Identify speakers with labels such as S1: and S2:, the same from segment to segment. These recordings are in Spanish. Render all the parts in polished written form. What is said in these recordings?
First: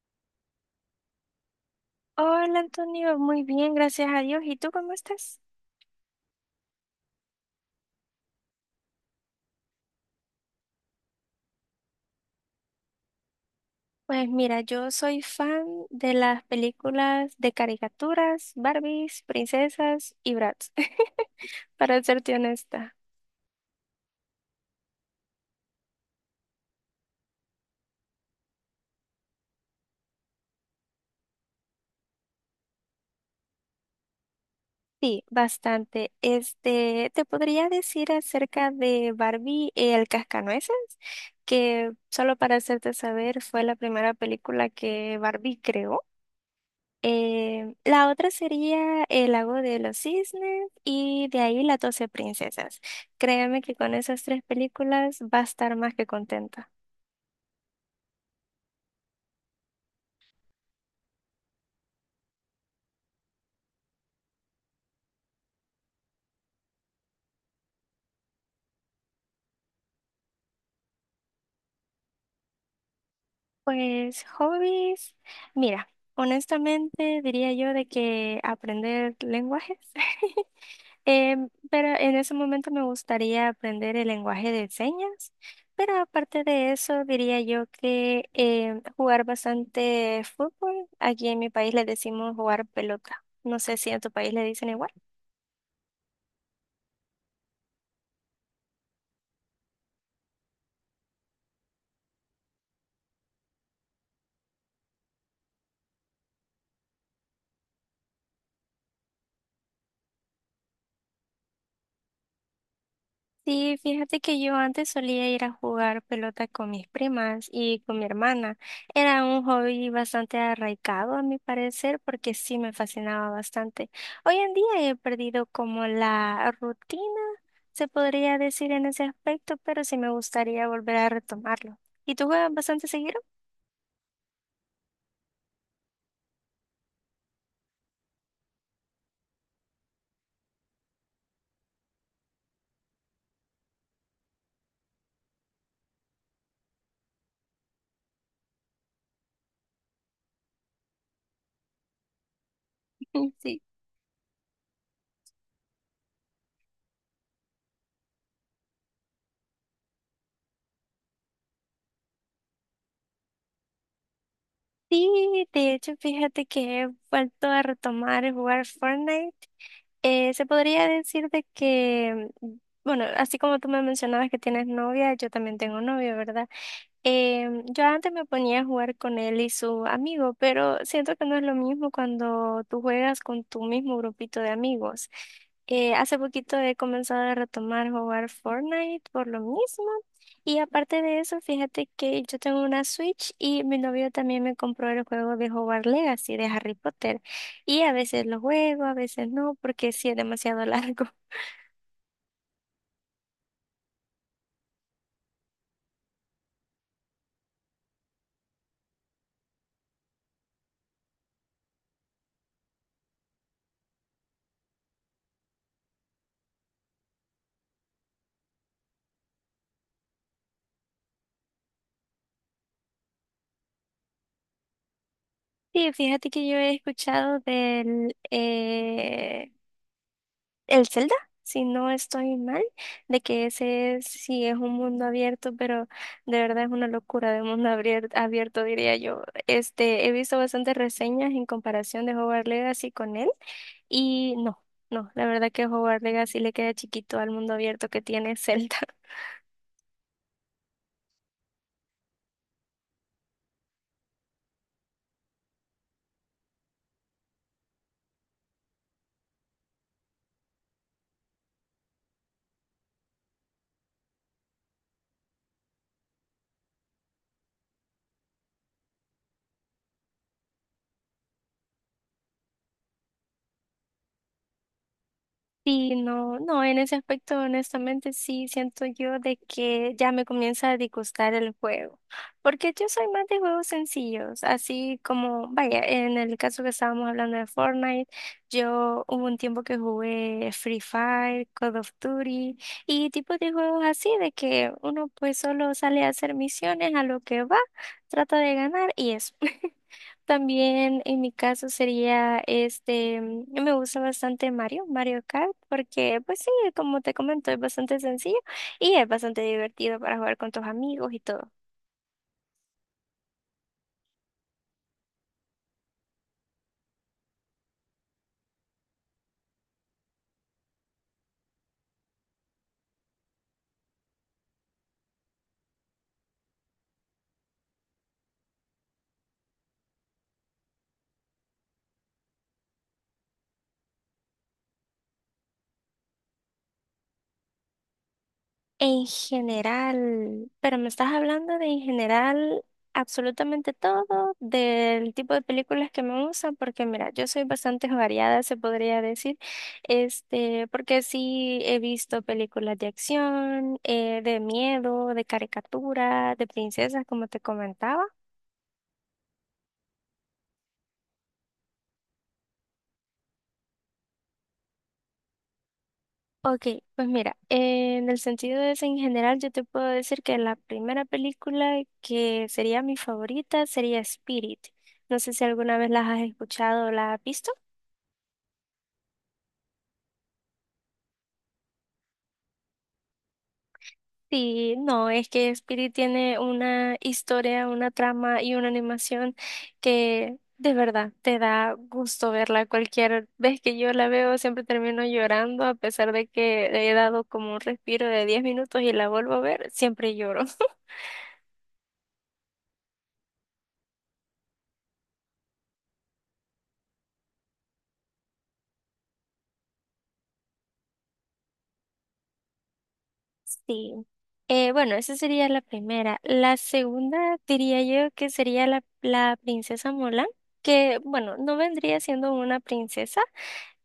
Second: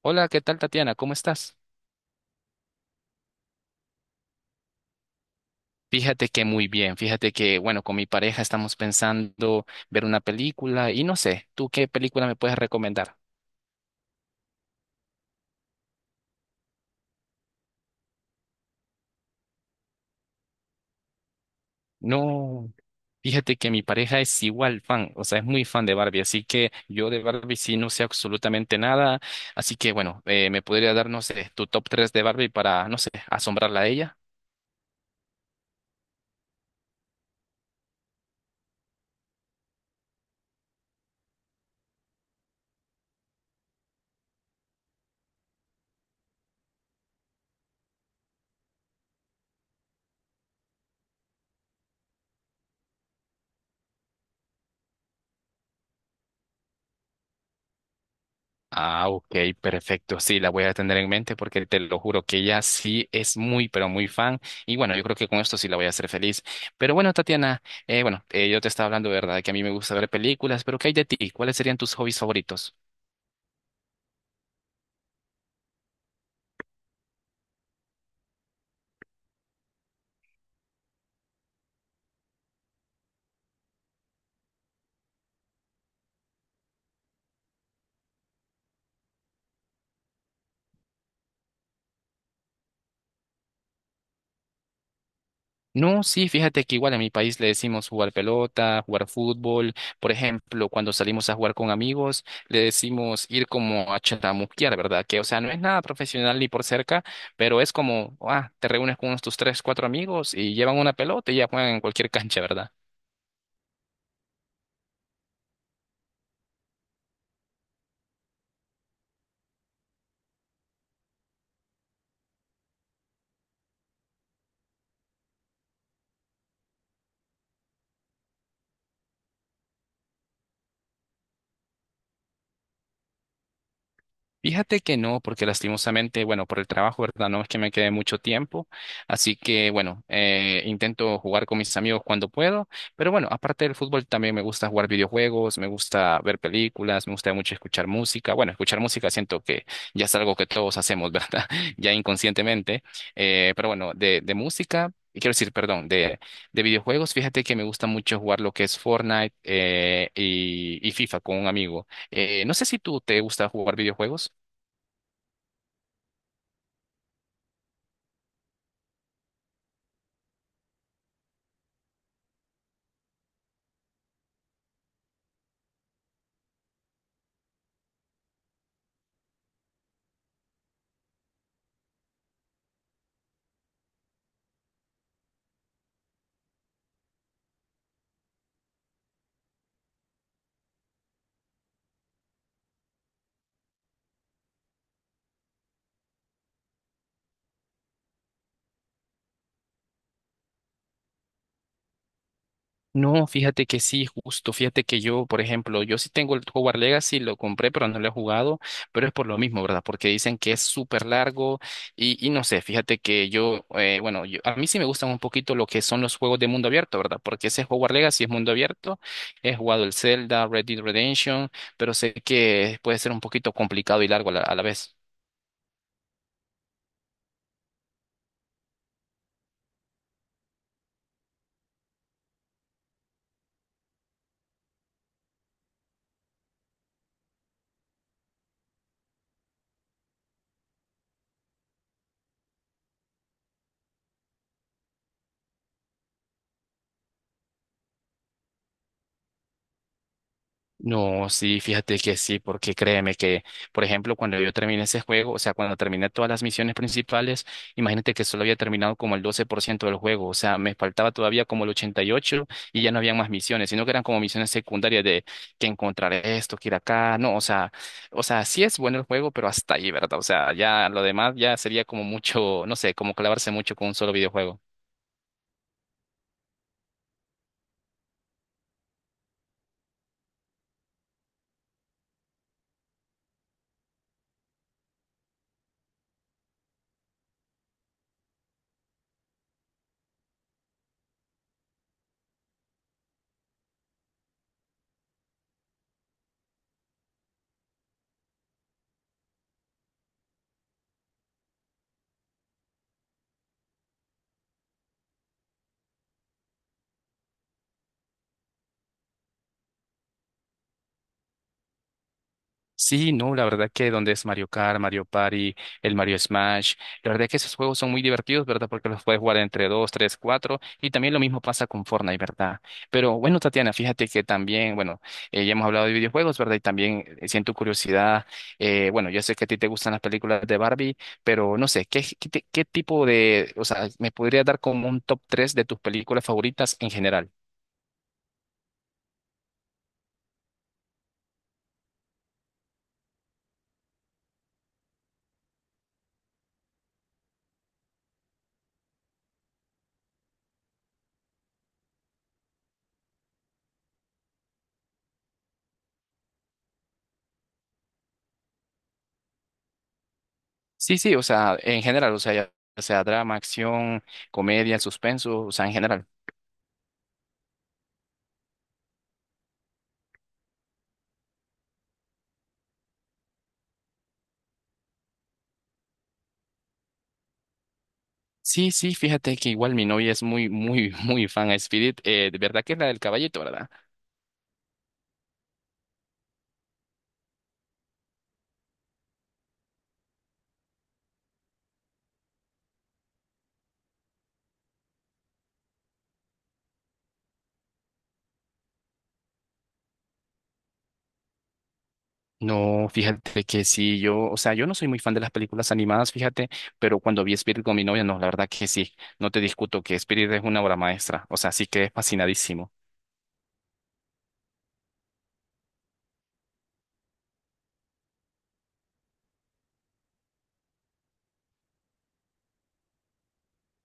S1: Hola, ¿qué tal, Tatiana? ¿Cómo estás?
S2: Hola Antonio, muy bien, gracias a Dios. ¿Y tú cómo estás?
S1: Fíjate que muy bien, fíjate que, bueno, con mi pareja estamos pensando ver una película y no sé, ¿tú qué película me puedes recomendar?
S2: Pues mira, yo soy fan de las películas de caricaturas, Barbies, princesas y Bratz, para serte
S1: No,
S2: honesta.
S1: fíjate que mi pareja es igual fan, o sea, es muy fan de Barbie, así que yo de Barbie sí no sé absolutamente nada, así que bueno, ¿me podría dar, no sé, tu top 3 de Barbie para, no sé, asombrarla a ella?
S2: Sí, bastante. Este, te podría decir acerca de Barbie el Cascanueces, que solo para hacerte saber fue la primera película que Barbie creó. La otra sería el lago de los cisnes y de ahí las 12 princesas. Créeme que con esas tres películas va a estar más que contenta.
S1: Ah, ok, perfecto. Sí, la voy a tener en mente porque te lo juro que ella sí es muy, pero muy fan. Y bueno, yo creo que con esto sí la voy a hacer feliz. Pero bueno, Tatiana, bueno, yo te estaba hablando, ¿verdad? Que a mí me gusta ver películas, pero ¿qué hay de ti? ¿Cuáles serían tus hobbies favoritos?
S2: Pues hobbies, mira, honestamente diría yo de que aprender lenguajes. Pero en ese momento me gustaría aprender el lenguaje de señas, pero aparte de eso diría yo que jugar bastante fútbol, aquí en mi país le decimos jugar pelota, no sé si en tu país le dicen igual.
S1: No, sí, fíjate que igual en mi país le decimos jugar pelota, jugar fútbol. Por ejemplo, cuando salimos a jugar con amigos, le decimos ir como a chatamuquear, ¿verdad? Que, o sea, no es nada profesional ni por cerca, pero es como, ah, te reúnes con unos tus tres, cuatro amigos y llevan una pelota y ya juegan en cualquier cancha, ¿verdad?
S2: Sí, fíjate que yo antes solía ir a jugar pelota con mis primas y con mi hermana. Era un hobby bastante arraigado, a mi parecer, porque sí me fascinaba bastante. Hoy en día he perdido como la rutina, se podría decir en ese aspecto, pero sí me gustaría volver a retomarlo. ¿Y tú juegas bastante seguido?
S1: Fíjate que no, porque lastimosamente, bueno, por el trabajo, ¿verdad? No es que me quede mucho tiempo, así que bueno, intento jugar con mis amigos cuando puedo, pero bueno, aparte del fútbol también me gusta jugar videojuegos, me gusta ver películas, me gusta mucho escuchar música, bueno, escuchar música siento que ya es algo que todos hacemos, ¿verdad? Ya inconscientemente,
S2: Sí.
S1: pero bueno, de música. Quiero decir, perdón, de videojuegos, fíjate que me gusta mucho jugar lo que es Fortnite, y FIFA con un amigo. No sé si tú te gusta jugar videojuegos.
S2: Sí, de hecho, fíjate que he vuelto a retomar el jugar Fortnite. Se podría decir bueno, así como tú me mencionabas que tienes novia, yo también tengo novio, ¿verdad? Yo antes me ponía a jugar con él y su amigo, pero siento que no es lo mismo cuando tú juegas con tu mismo grupito de amigos. Hace poquito he comenzado a retomar jugar Fortnite por lo mismo. Y aparte de eso, fíjate que yo tengo una Switch y mi novio también me compró el juego de jugar Legacy de Harry Potter. Y a veces lo juego, a veces no, porque sí es demasiado largo.
S1: No, fíjate que sí, justo. Fíjate que yo, por ejemplo, yo sí tengo el Hogwarts Legacy, lo compré, pero no lo he jugado, pero es por lo mismo, ¿verdad? Porque dicen que es súper largo y no sé, fíjate que a mí sí me gustan un poquito lo que son los juegos de mundo abierto, ¿verdad? Porque ese Hogwarts Legacy es mundo abierto, he jugado el Zelda, Red Dead Redemption, pero sé que puede ser un poquito complicado y largo a la vez.
S2: Sí, fíjate que yo he escuchado el Zelda, si no estoy mal, de que ese es, sí es un mundo abierto, pero de verdad es una locura de mundo abierto, diría yo. Este, he visto bastantes reseñas en comparación de Hogwarts Legacy con él y no, no, la verdad que Hogwarts Legacy le queda chiquito al mundo abierto que tiene Zelda.
S1: No, sí, fíjate que sí, porque créeme que, por ejemplo, cuando yo terminé ese juego, o sea, cuando terminé todas las misiones principales, imagínate que solo había terminado como el 12% del juego, o sea, me faltaba todavía como el 88% y 8% y ya no había más misiones, sino que eran como misiones secundarias de que encontrar esto, que ir acá, no, o sea, sí es bueno el juego, pero hasta ahí, ¿verdad? O sea, ya lo demás ya sería como mucho, no sé, como clavarse mucho con un solo videojuego.
S2: Sí, no, no, en ese aspecto, honestamente, sí siento yo de que ya me comienza a disgustar el juego, porque yo soy más de juegos sencillos, así como, vaya, en el caso que estábamos hablando de Fortnite, yo hubo un tiempo que jugué Free Fire, Call of Duty y tipos de juegos así de que uno pues solo sale a hacer misiones a lo que va, trata de ganar y eso. También en mi caso sería me gusta bastante Mario, Mario Kart, porque pues sí, como te comento, es bastante sencillo y es bastante divertido para jugar con tus amigos y todo.
S1: Sí, no, la verdad que donde es Mario Kart, Mario Party, el Mario Smash, la verdad que esos juegos son muy divertidos, ¿verdad? Porque los puedes jugar entre dos, tres, cuatro, y también lo mismo pasa con Fortnite, ¿verdad? Pero bueno, Tatiana, fíjate que también, bueno, ya hemos hablado de videojuegos, ¿verdad? Y también, siento curiosidad, bueno, yo sé que a ti te gustan las películas de Barbie, pero no sé, qué tipo de, o sea, me podría dar como un top tres de tus películas favoritas en general?
S2: En general, pero me estás hablando de en general absolutamente todo, del tipo de películas que me gustan, porque mira, yo soy bastante variada, se podría decir, este, porque sí he visto películas de acción, de miedo, de caricatura, de princesas, como te comentaba.
S1: Sí, sí, o sea, en general, o sea, ya sea drama, acción, comedia, suspenso, o sea, en general.
S2: Ok, pues mira, en el sentido de eso en general, yo te puedo decir que la primera película que sería mi favorita sería Spirit. No sé si alguna vez las has escuchado o las has visto.
S1: Sí, sí, fíjate que igual mi novia es muy, muy, muy fan a Spirit, de verdad que es la del caballito, ¿verdad?
S2: Sí, no, es que Spirit tiene una historia, una trama y una animación que de verdad te da gusto verla. Cualquier vez que yo la veo siempre termino llorando, a pesar de que le he dado como un respiro de 10 minutos y la vuelvo a ver, siempre lloro.
S1: No, fíjate que sí, yo, o sea, yo no soy muy fan de las películas animadas, fíjate, pero cuando vi Spirit con mi novia, no, la verdad que sí, no te discuto que Spirit es una obra maestra, o sea, sí que es fascinadísimo.
S2: Sí. Bueno, esa sería la primera. La segunda diría yo que sería la princesa Mulan, que bueno, no vendría siendo una princesa,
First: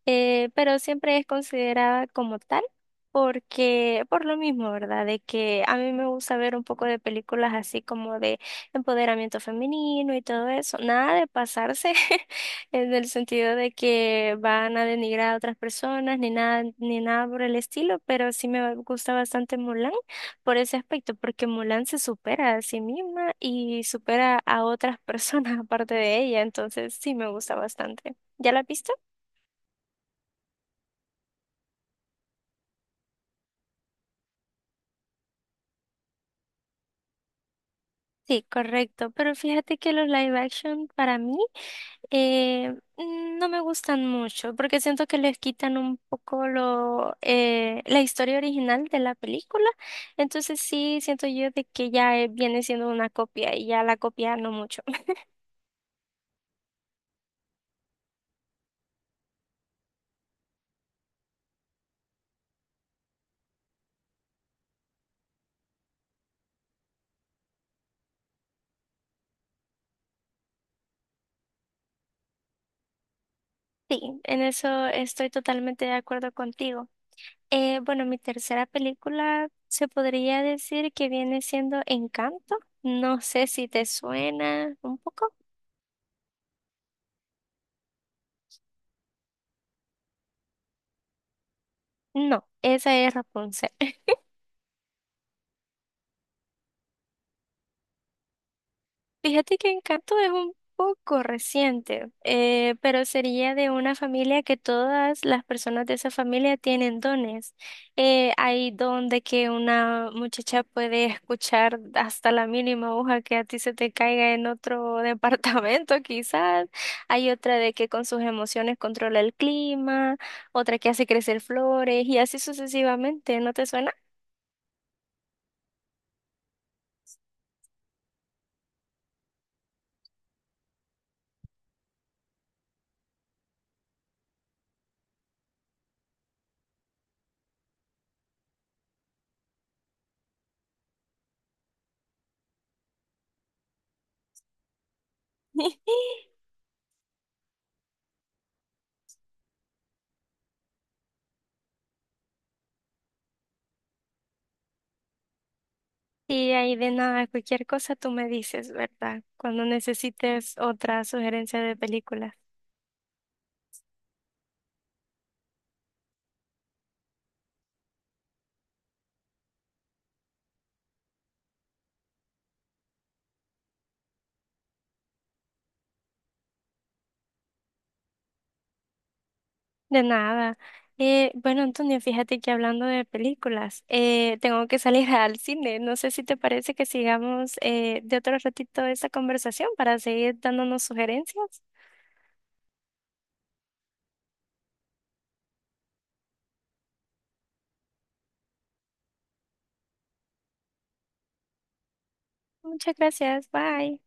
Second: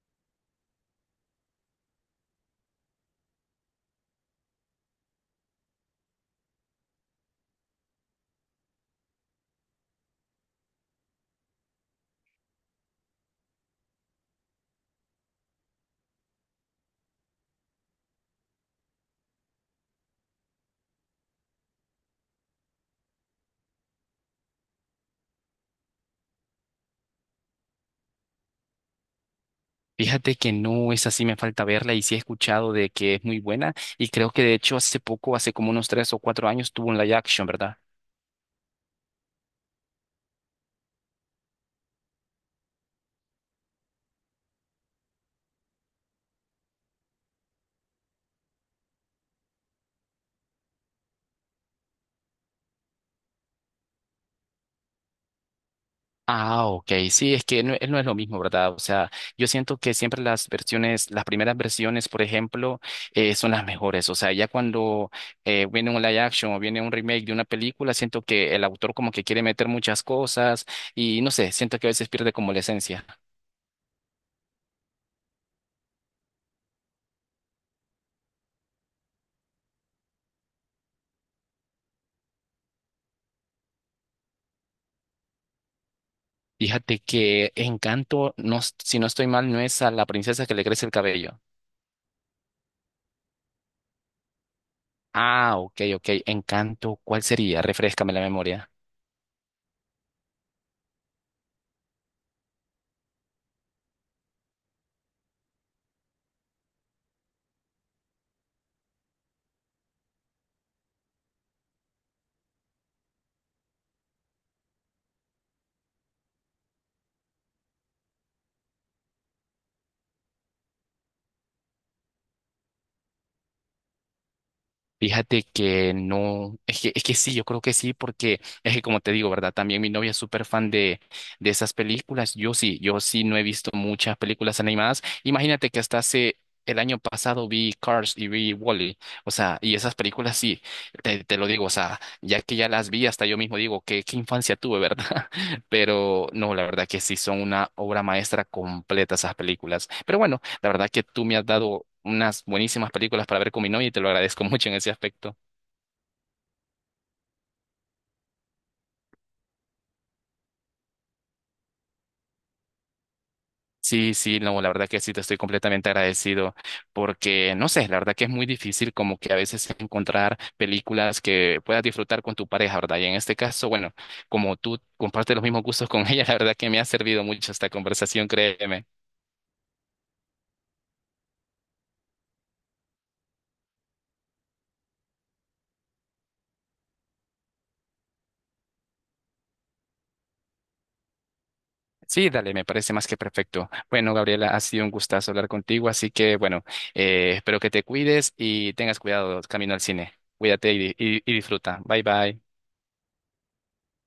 S2: pero siempre es considerada como tal, porque por lo mismo, ¿verdad? De que a mí me gusta ver un poco de películas así como de empoderamiento femenino y todo eso, nada de pasarse, en el sentido de que van a denigrar a otras personas, ni nada, ni nada por el estilo, pero sí me gusta bastante Mulan por ese aspecto, porque Mulan se supera a sí misma y supera a otras personas aparte de ella, entonces sí me gusta bastante. ¿Ya la viste?
S1: Fíjate que no es así, me falta verla y sí he escuchado de que es muy buena y creo que de hecho hace poco, hace como unos 3 o 4 años, tuvo un live action, ¿verdad?
S2: Sí, correcto, pero fíjate que los live action para mí eh, no me gustan mucho porque siento que les quitan un poco lo, la historia original de la película, entonces sí siento yo de que ya viene siendo una copia y ya la copia no mucho.
S1: Ah, ok, sí, es que no, no es lo mismo, ¿verdad? O sea, yo siento que siempre las versiones, las primeras versiones, por ejemplo, son las mejores. O sea, ya cuando, viene un live action o viene un remake de una película, siento que el autor como que quiere meter muchas cosas y no sé, siento que a veces pierde como la esencia.
S2: Sí, en eso estoy totalmente de acuerdo contigo. Bueno, mi tercera película se podría decir que viene siendo Encanto, no sé si te suena un poco.
S1: Fíjate que Encanto, no, si no estoy mal, no es a la princesa que le crece el cabello.
S2: No, esa es Rapunzel.
S1: Ah, ok, ok, Encanto, ¿cuál sería? Refréscame la memoria.
S2: Fíjate que Encanto es un poco reciente, pero sería de una familia que todas las personas de esa familia tienen dones. Hay don de que una muchacha puede escuchar hasta la mínima hoja que a ti se te caiga en otro departamento, quizás. Hay otra de que con sus emociones controla el clima, otra que hace crecer flores y así sucesivamente. ¿No te suena?
S1: Fíjate que no, es que sí, yo creo que sí, porque es que como te digo, ¿verdad? También mi novia es súper fan de esas películas. Yo sí no he visto muchas películas animadas. Imagínate que hasta hace el año pasado vi Cars y vi Wall-E. O sea, y esas películas sí, te lo digo, o sea, ya que ya las vi, hasta yo mismo digo, qué infancia tuve, ¿verdad? Pero no, la verdad que sí, son una obra maestra completa esas películas. Pero bueno. La verdad que tú me has dado unas buenísimas películas para ver con mi novia y te lo agradezco mucho en ese aspecto.
S2: Y ahí de nada, cualquier cosa tú me dices, ¿verdad? Cuando necesites otra sugerencia de películas.
S1: Sí, sí, no, la verdad que sí, te estoy completamente agradecido porque, no sé, la verdad que es muy difícil como que a veces encontrar películas que puedas disfrutar con tu pareja, ¿verdad? Y en este caso, bueno, como tú compartes los mismos gustos con ella, la verdad que me ha servido mucho esta conversación, créeme.
S2: De nada. Bueno, Antonio, fíjate que hablando de películas, tengo que salir al cine. No sé si te parece que sigamos de otro ratito esta conversación para seguir dándonos sugerencias.
S1: Sí, dale, me parece más que perfecto. Bueno, Gabriela, ha sido un gustazo hablar contigo, así que bueno, espero que te cuides y tengas cuidado camino al cine. Cuídate y disfruta. Bye bye.
S2: Muchas gracias. Bye.